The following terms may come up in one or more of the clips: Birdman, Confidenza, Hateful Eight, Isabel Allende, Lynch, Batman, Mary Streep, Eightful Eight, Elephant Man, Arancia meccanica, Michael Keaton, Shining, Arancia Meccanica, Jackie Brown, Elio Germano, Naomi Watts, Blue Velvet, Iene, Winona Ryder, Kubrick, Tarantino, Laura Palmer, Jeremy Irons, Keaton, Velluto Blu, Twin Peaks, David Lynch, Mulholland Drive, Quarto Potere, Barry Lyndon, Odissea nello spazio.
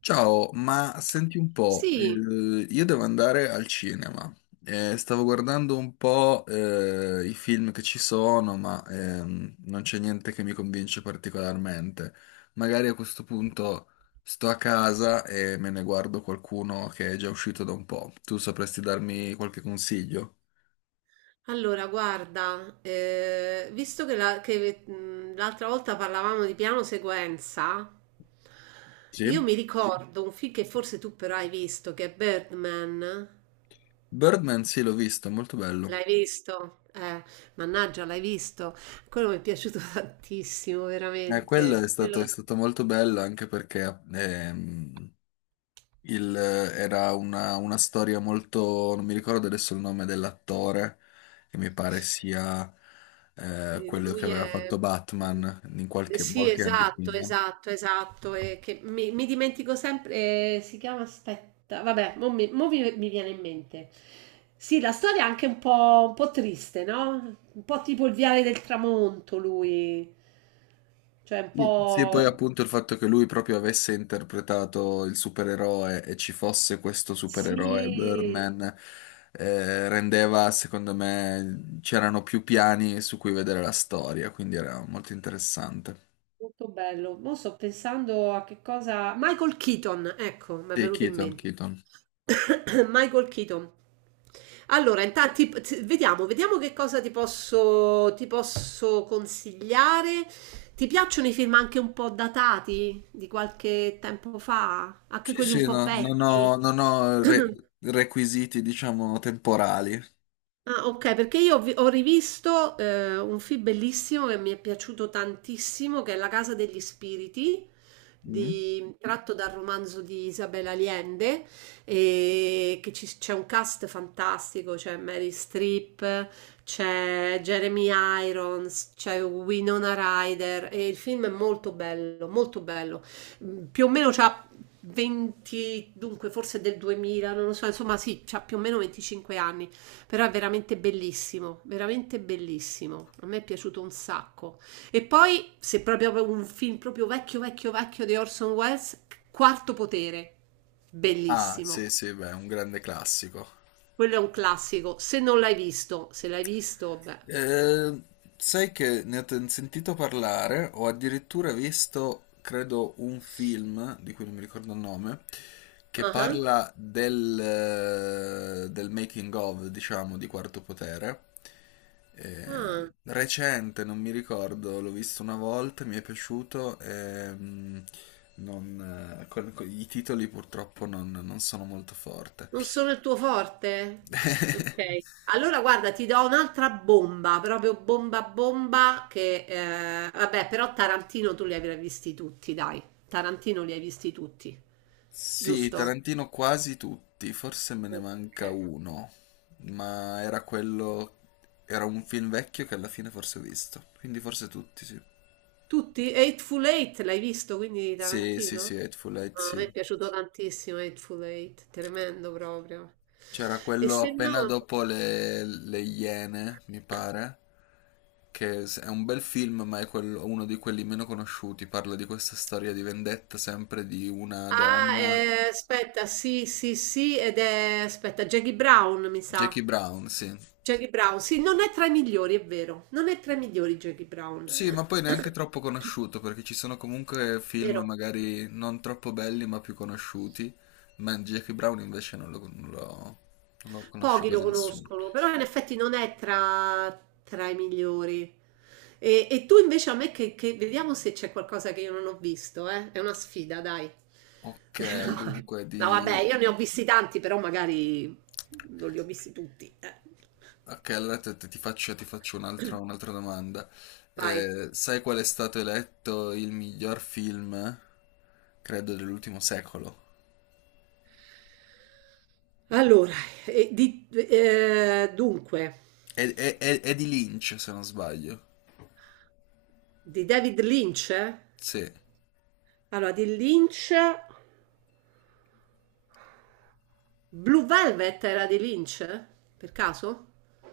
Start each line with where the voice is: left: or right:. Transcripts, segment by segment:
left: Ciao, ma senti un po',
right: Sì,
left: io devo andare al cinema. Stavo guardando un po', i film che ci sono, ma non c'è niente che mi convince particolarmente. Magari a questo punto sto a casa e me ne guardo qualcuno che è già uscito da un po'. Tu sapresti darmi qualche consiglio?
right: allora guarda, visto che l'altra volta parlavamo di piano sequenza,
left: Sì?
right: io mi ricordo un film che forse tu però hai visto, che è Birdman.
left: Birdman, sì, l'ho visto, è molto bello.
right: L'hai visto? Mannaggia, l'hai visto. Quello mi è piaciuto tantissimo,
left: Quello è
right: veramente.
left: stato,
right: Quello...
left: è stato molto bello anche perché era una storia molto, non mi ricordo adesso il nome dell'attore, che mi pare sia
right: E
left: quello che
right: lui
left: aveva
right: è...
left: fatto Batman in qualche,
right: Sì,
left: molti anni
right: esatto,
left: prima.
right: esatto, esatto. E che mi dimentico sempre. Si chiama, aspetta, vabbè, mi viene in mente. Sì, la storia è anche un po' triste, no? Un po' tipo il viale del tramonto, lui. Cioè, un
left: Sì, sì, poi
right: po'...
left: appunto il fatto che lui proprio avesse interpretato il supereroe e ci fosse questo supereroe,
right: Sì,
left: Birdman, rendeva, secondo me, c'erano più piani su cui vedere la storia, quindi era molto interessante.
right: molto bello. Mo' sto pensando a che cosa... Michael Keaton, ecco, mi è
left: Sì,
right: venuto in
left: Keaton,
right: mente.
left: Keaton.
right: Michael Keaton. Allora, intanto vediamo, vediamo che cosa ti posso consigliare. Ti piacciono i film anche un po' datati, di qualche tempo fa? Anche
left: Sì,
right: quelli un
left: sì,
right: po' vecchi?
left: non ho requisiti, diciamo, temporali.
right: Ah, ok, perché ho rivisto un film bellissimo che mi è piaciuto tantissimo, che è La Casa degli Spiriti,
left: Mm?
right: tratto dal romanzo di Isabel Allende, e che c'è un cast fantastico, c'è Mary Streep, c'è Jeremy Irons, c'è Winona Ryder, e il film è molto bello, molto bello. Mm, più o meno c'ha 20, dunque forse del 2000, non lo so, insomma sì, c'ha più o meno 25 anni però è veramente bellissimo, veramente bellissimo. A me è piaciuto un sacco. E poi, se proprio un film proprio vecchio, vecchio, vecchio di Orson Welles, Quarto Potere,
left: Ah,
right: bellissimo.
left: sì, sì, beh, è un grande classico.
right: Quello è un classico. Se non l'hai visto, se l'hai visto, beh.
left: Eh, sai che sentito parlare, ho addirittura visto, credo, un film, di cui non mi ricordo il nome, che
right: Ah,
left: parla del, del making of, diciamo, di Quarto Potere.
right: ah.
left: Recente, non mi ricordo, l'ho visto una volta, mi è piaciuto. Non, i titoli purtroppo non sono molto forte.
right: Non sono il tuo forte? Ok. Allora guarda, ti do un'altra bomba, proprio bomba bomba che vabbè, però Tarantino tu li avrai visti tutti, dai. Tarantino li hai visti tutti.
left: Sì,
right: Giusto?
left: Tarantino quasi tutti, forse me ne
right: Ok.
left: manca uno, ma era quello, era un film vecchio che alla fine forse ho visto, quindi forse tutti, sì.
right: Tutti? Eightful Eight l'hai visto, quindi
left: Sì, sì,
right: Tarantino?
left: sì, Hateful Eight,
right: No, a
left: sì.
right: me è piaciuto tantissimo Eightful Eight, tremendo proprio.
left: C'era
right: E
left: quello
right: se
left: appena
right: no
left: dopo le Iene, mi pare, è un bel film, ma è uno di quelli meno conosciuti, parla di questa storia di vendetta sempre di una
right: ah,
left: donna,
right: aspetta, sì, sì, sì, ed è aspetta, Jackie Brown, mi sa.
left: Jackie Brown, sì.
right: Jackie Brown, sì, non è tra i migliori, è vero, non è tra i migliori Jackie Brown,
left: Sì, ma poi
right: è
left: neanche troppo conosciuto, perché ci sono comunque film
right: vero,
left: magari non troppo belli, ma più conosciuti. Ma Jackie Brown invece non lo conosce
right: pochi lo
left: quasi nessuno.
right: conoscono, però in effetti non è tra, tra i migliori. E tu invece a me vediamo se c'è qualcosa che io non ho visto, eh? È una sfida, dai.
left: Ok, dunque
right: No, vabbè,
left: di...
right: io ne ho visti tanti, però magari non li ho visti tutti.
left: Ok, allora ti faccio un'altra domanda.
right: Vai.
left: Sai qual è stato eletto il miglior film, credo, dell'ultimo secolo?
right: Allora, dunque,
left: È di Lynch, se non sbaglio.
right: di David Lynch? Eh?
left: Sì.
right: Allora, di Lynch, Blue Velvet era di Lynch? Per caso?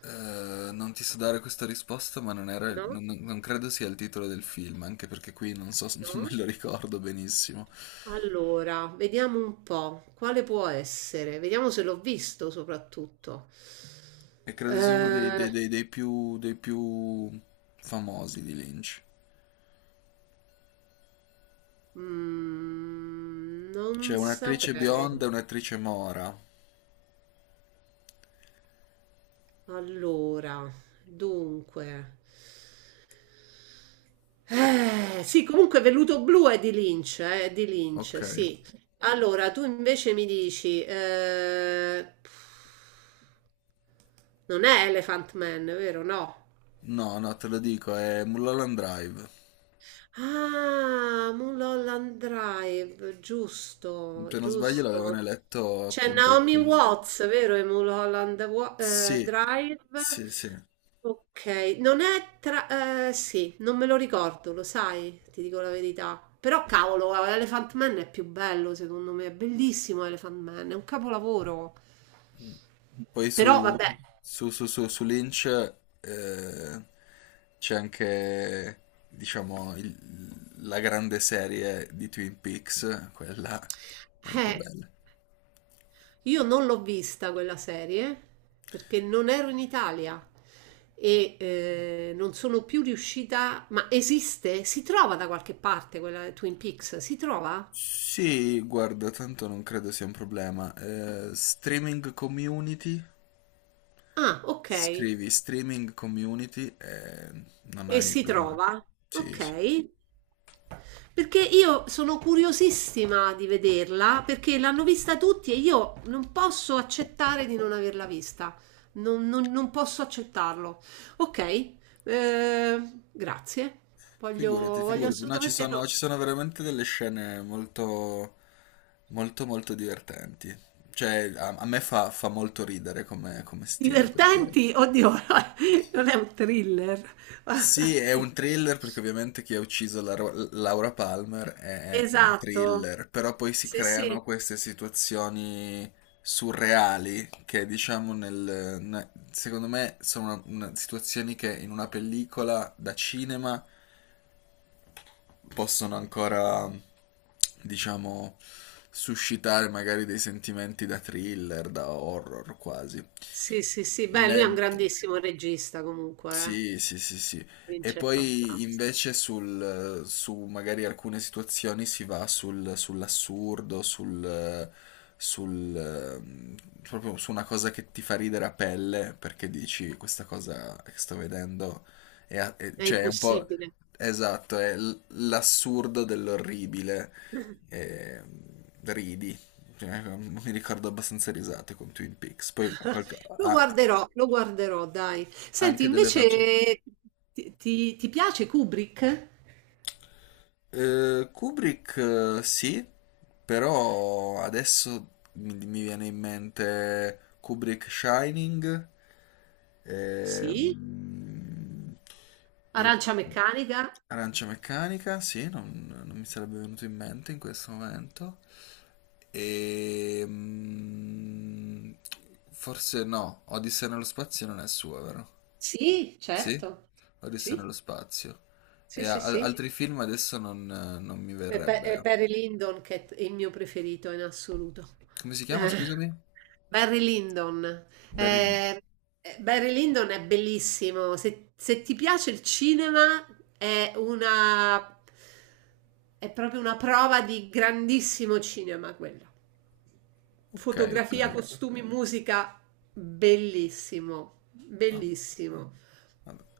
left: Non ti so dare questa risposta, ma non era,
right: No?
left: non credo sia il titolo del film, anche perché qui non so, non me
right: No?
left: lo ricordo benissimo.
right: Allora, vediamo un po', quale può essere? Vediamo se l'ho visto soprattutto.
left: E credo sia uno
right: Eh,
left: dei più famosi di Lynch. C'è
right: Non
left: un'attrice
right: saprei.
left: bionda e un'attrice mora.
right: Allora, dunque. Sì, comunque Velluto Blu è di
left: Ok.
right: Lynch, sì. Allora, tu invece mi dici, non è Elephant Man, vero? No.
left: No, no, te lo dico, è Mulholland Drive.
right: Ah, Mulholland Drive, giusto,
left: Se non sbaglio l'avevano
right: giusto.
left: eletto
right: C'è
left: appunto i
right: Naomi
left: film.
right: Watts, vero? E Mulholland
left: Sì,
right: Drive.
left: sì, sì.
right: Ok, non è tra... sì, non me lo ricordo, lo sai, ti dico la verità. Però cavolo, Elephant Man è più bello, secondo me, è bellissimo Elephant Man, è un capolavoro.
left: Poi
right: Però vabbè,
left: su Lynch eh, c'è anche, diciamo, la grande serie di Twin Peaks, quella molto
right: eh,
left: bella.
right: io non l'ho vista quella serie perché non ero in Italia e non sono più riuscita... Ma esiste? Si trova da qualche parte quella Twin Peaks? Si trova?
left: Sì, guarda, tanto non credo sia un problema. Streaming community,
right: Ah, ok.
left: scrivi streaming community e non
right: E
left: hai
right: si
left: problemi.
right: trova? Ok.
left: Sì, sì.
right: Perché io sono curiosissima di vederla, perché l'hanno vista tutti e io non posso accettare di non averla vista. Non posso accettarlo. Ok, eh, grazie. Voglio,
left: Figurati,
right: voglio
left: figurati. No,
right: assolutamente no.
left: ci sono veramente delle scene molto divertenti. Cioè, a me fa molto ridere come stile, perché...
right: Divertenti? Oddio, non è un thriller.
left: Sì, è un thriller, perché ovviamente chi ha ucciso Laura Palmer è un
right: Esatto.
left: thriller, però poi si
right: Sì, sì,
left: creano queste situazioni surreali che, diciamo, secondo me sono situazioni che in una pellicola da cinema possono ancora, diciamo, suscitare magari dei sentimenti da thriller, da horror quasi.
right: sì, sì, sì. Beh, lui è un
left: Mentre...
right: grandissimo regista comunque, eh.
left: Sì, sì, sì, sì.
right: Non
left: E
right: c'è
left: poi
right: fantas
left: invece sul, su magari alcune situazioni si va sull'assurdo, sul, ehm, proprio su una cosa che ti fa ridere a pelle perché dici questa cosa che sto vedendo
right: è
left: cioè è un po'
right: impossibile.
left: esatto, l'assurdo dell'orribile. E, ridi. Cioè, mi ricordo abbastanza risate con Twin Peaks. Poi qualche... ah,
right: Lo guarderò, dai. Senti,
left: anche delle facce.
right: invece ti piace Kubrick?
left: Kubrick sì, però adesso mi viene in mente Kubrick Shining
right: Sì.
left: ehm, e
right: Arancia meccanica?
left: Arancia Meccanica, sì, non mi sarebbe venuto in mente in questo momento. E, mm, forse no, Odissea nello spazio non è sua, vero?
right: Sì,
left: Sì?
right: certo.
left: Odissea
right: Sì,
left: nello spazio. E
right: sì, sì, sì.
left: altri film adesso non mi
right: E,
left: verrebbe.
right: Barry Lyndon che è il mio preferito in assoluto.
left: Come si chiama, scusami?
right: Barry Lyndon.
left: Barry. Lyndon.
right: Eh, Barry Lyndon è bellissimo. Se ti piace il cinema, è una, è proprio una prova di grandissimo cinema quello.
left: Ok, ok.
right: Fotografia, costumi, musica, bellissimo,
left: Vabbè,
right: bellissimo.
left: vabbè.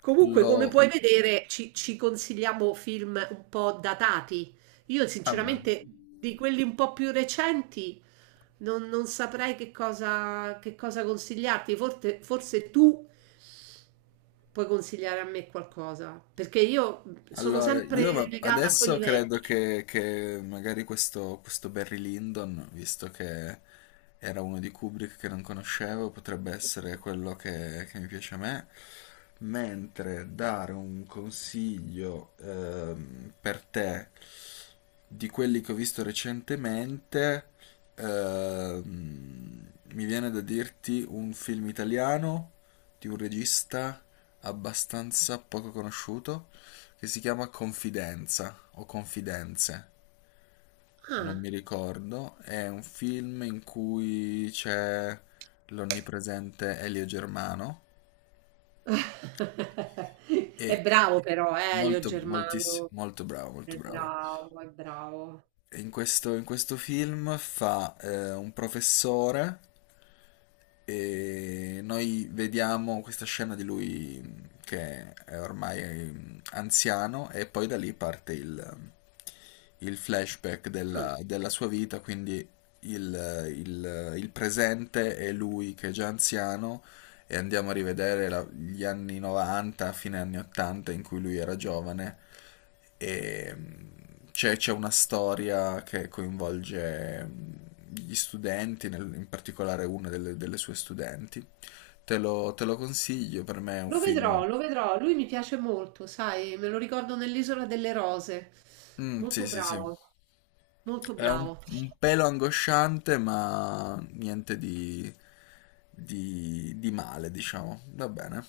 right: Comunque, come
left: Lo...
right: puoi vedere, ci consigliamo film un po' datati. Io,
left: Vabbè.
right: sinceramente, di quelli un po' più recenti. Non saprei che cosa consigliarti. Forse, forse tu puoi consigliare a me qualcosa, perché io sono
left: Allora,
right: sempre legata a
left: adesso
right: quelli
left: credo
right: vecchi.
left: che magari questo Barry Lyndon, visto che era uno di Kubrick che non conoscevo, potrebbe essere quello che mi piace a me. Mentre dare un consiglio per te di quelli che ho visto recentemente, mi viene da dirti un film italiano di un regista abbastanza poco conosciuto che si chiama Confidenza o Confidenze, non
right: Ah.
left: mi ricordo. È un film in cui c'è l'onnipresente Elio Germano
right: È
left: e
right: bravo però, Elio
left: molto,
right: Germano.
left: molto bravo, molto
right: È
left: bravo.
right: bravo, è bravo.
left: E in in questo film fa un professore e noi vediamo questa scena di lui che è ormai anziano e poi da lì parte il flashback
right: Ah,
left: della sua vita, quindi il presente è lui che è già anziano e andiamo a rivedere gli anni 90, fine anni 80 in cui lui era giovane e c'è una storia che coinvolge gli studenti, in particolare una delle sue studenti. Te lo consiglio, per me è un
right: lo vedrò,
left: film...
right: lo vedrò. Lui mi piace molto, sai, me lo ricordo nell'Isola delle Rose.
left: Mm, sì,
right: Molto
left: sì, sì.
right: bravo, molto
left: È
right: bravo.
left: un pelo angosciante, ma niente di male, diciamo. Va bene.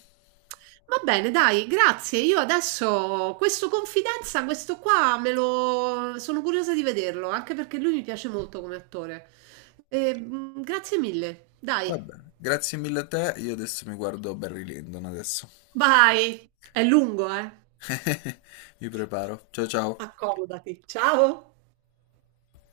right: Va bene, dai, grazie. Io adesso questo Confidenza, questo qua me lo sono curiosa di vederlo, anche perché lui mi piace molto come attore. E, mm, grazie mille. Dai,
left: Va bene, grazie mille a te. Io adesso mi guardo Barry Lyndon adesso.
right: vai. È lungo, eh.
left: Mi preparo. Ciao ciao.
right: Accomodati. Ciao!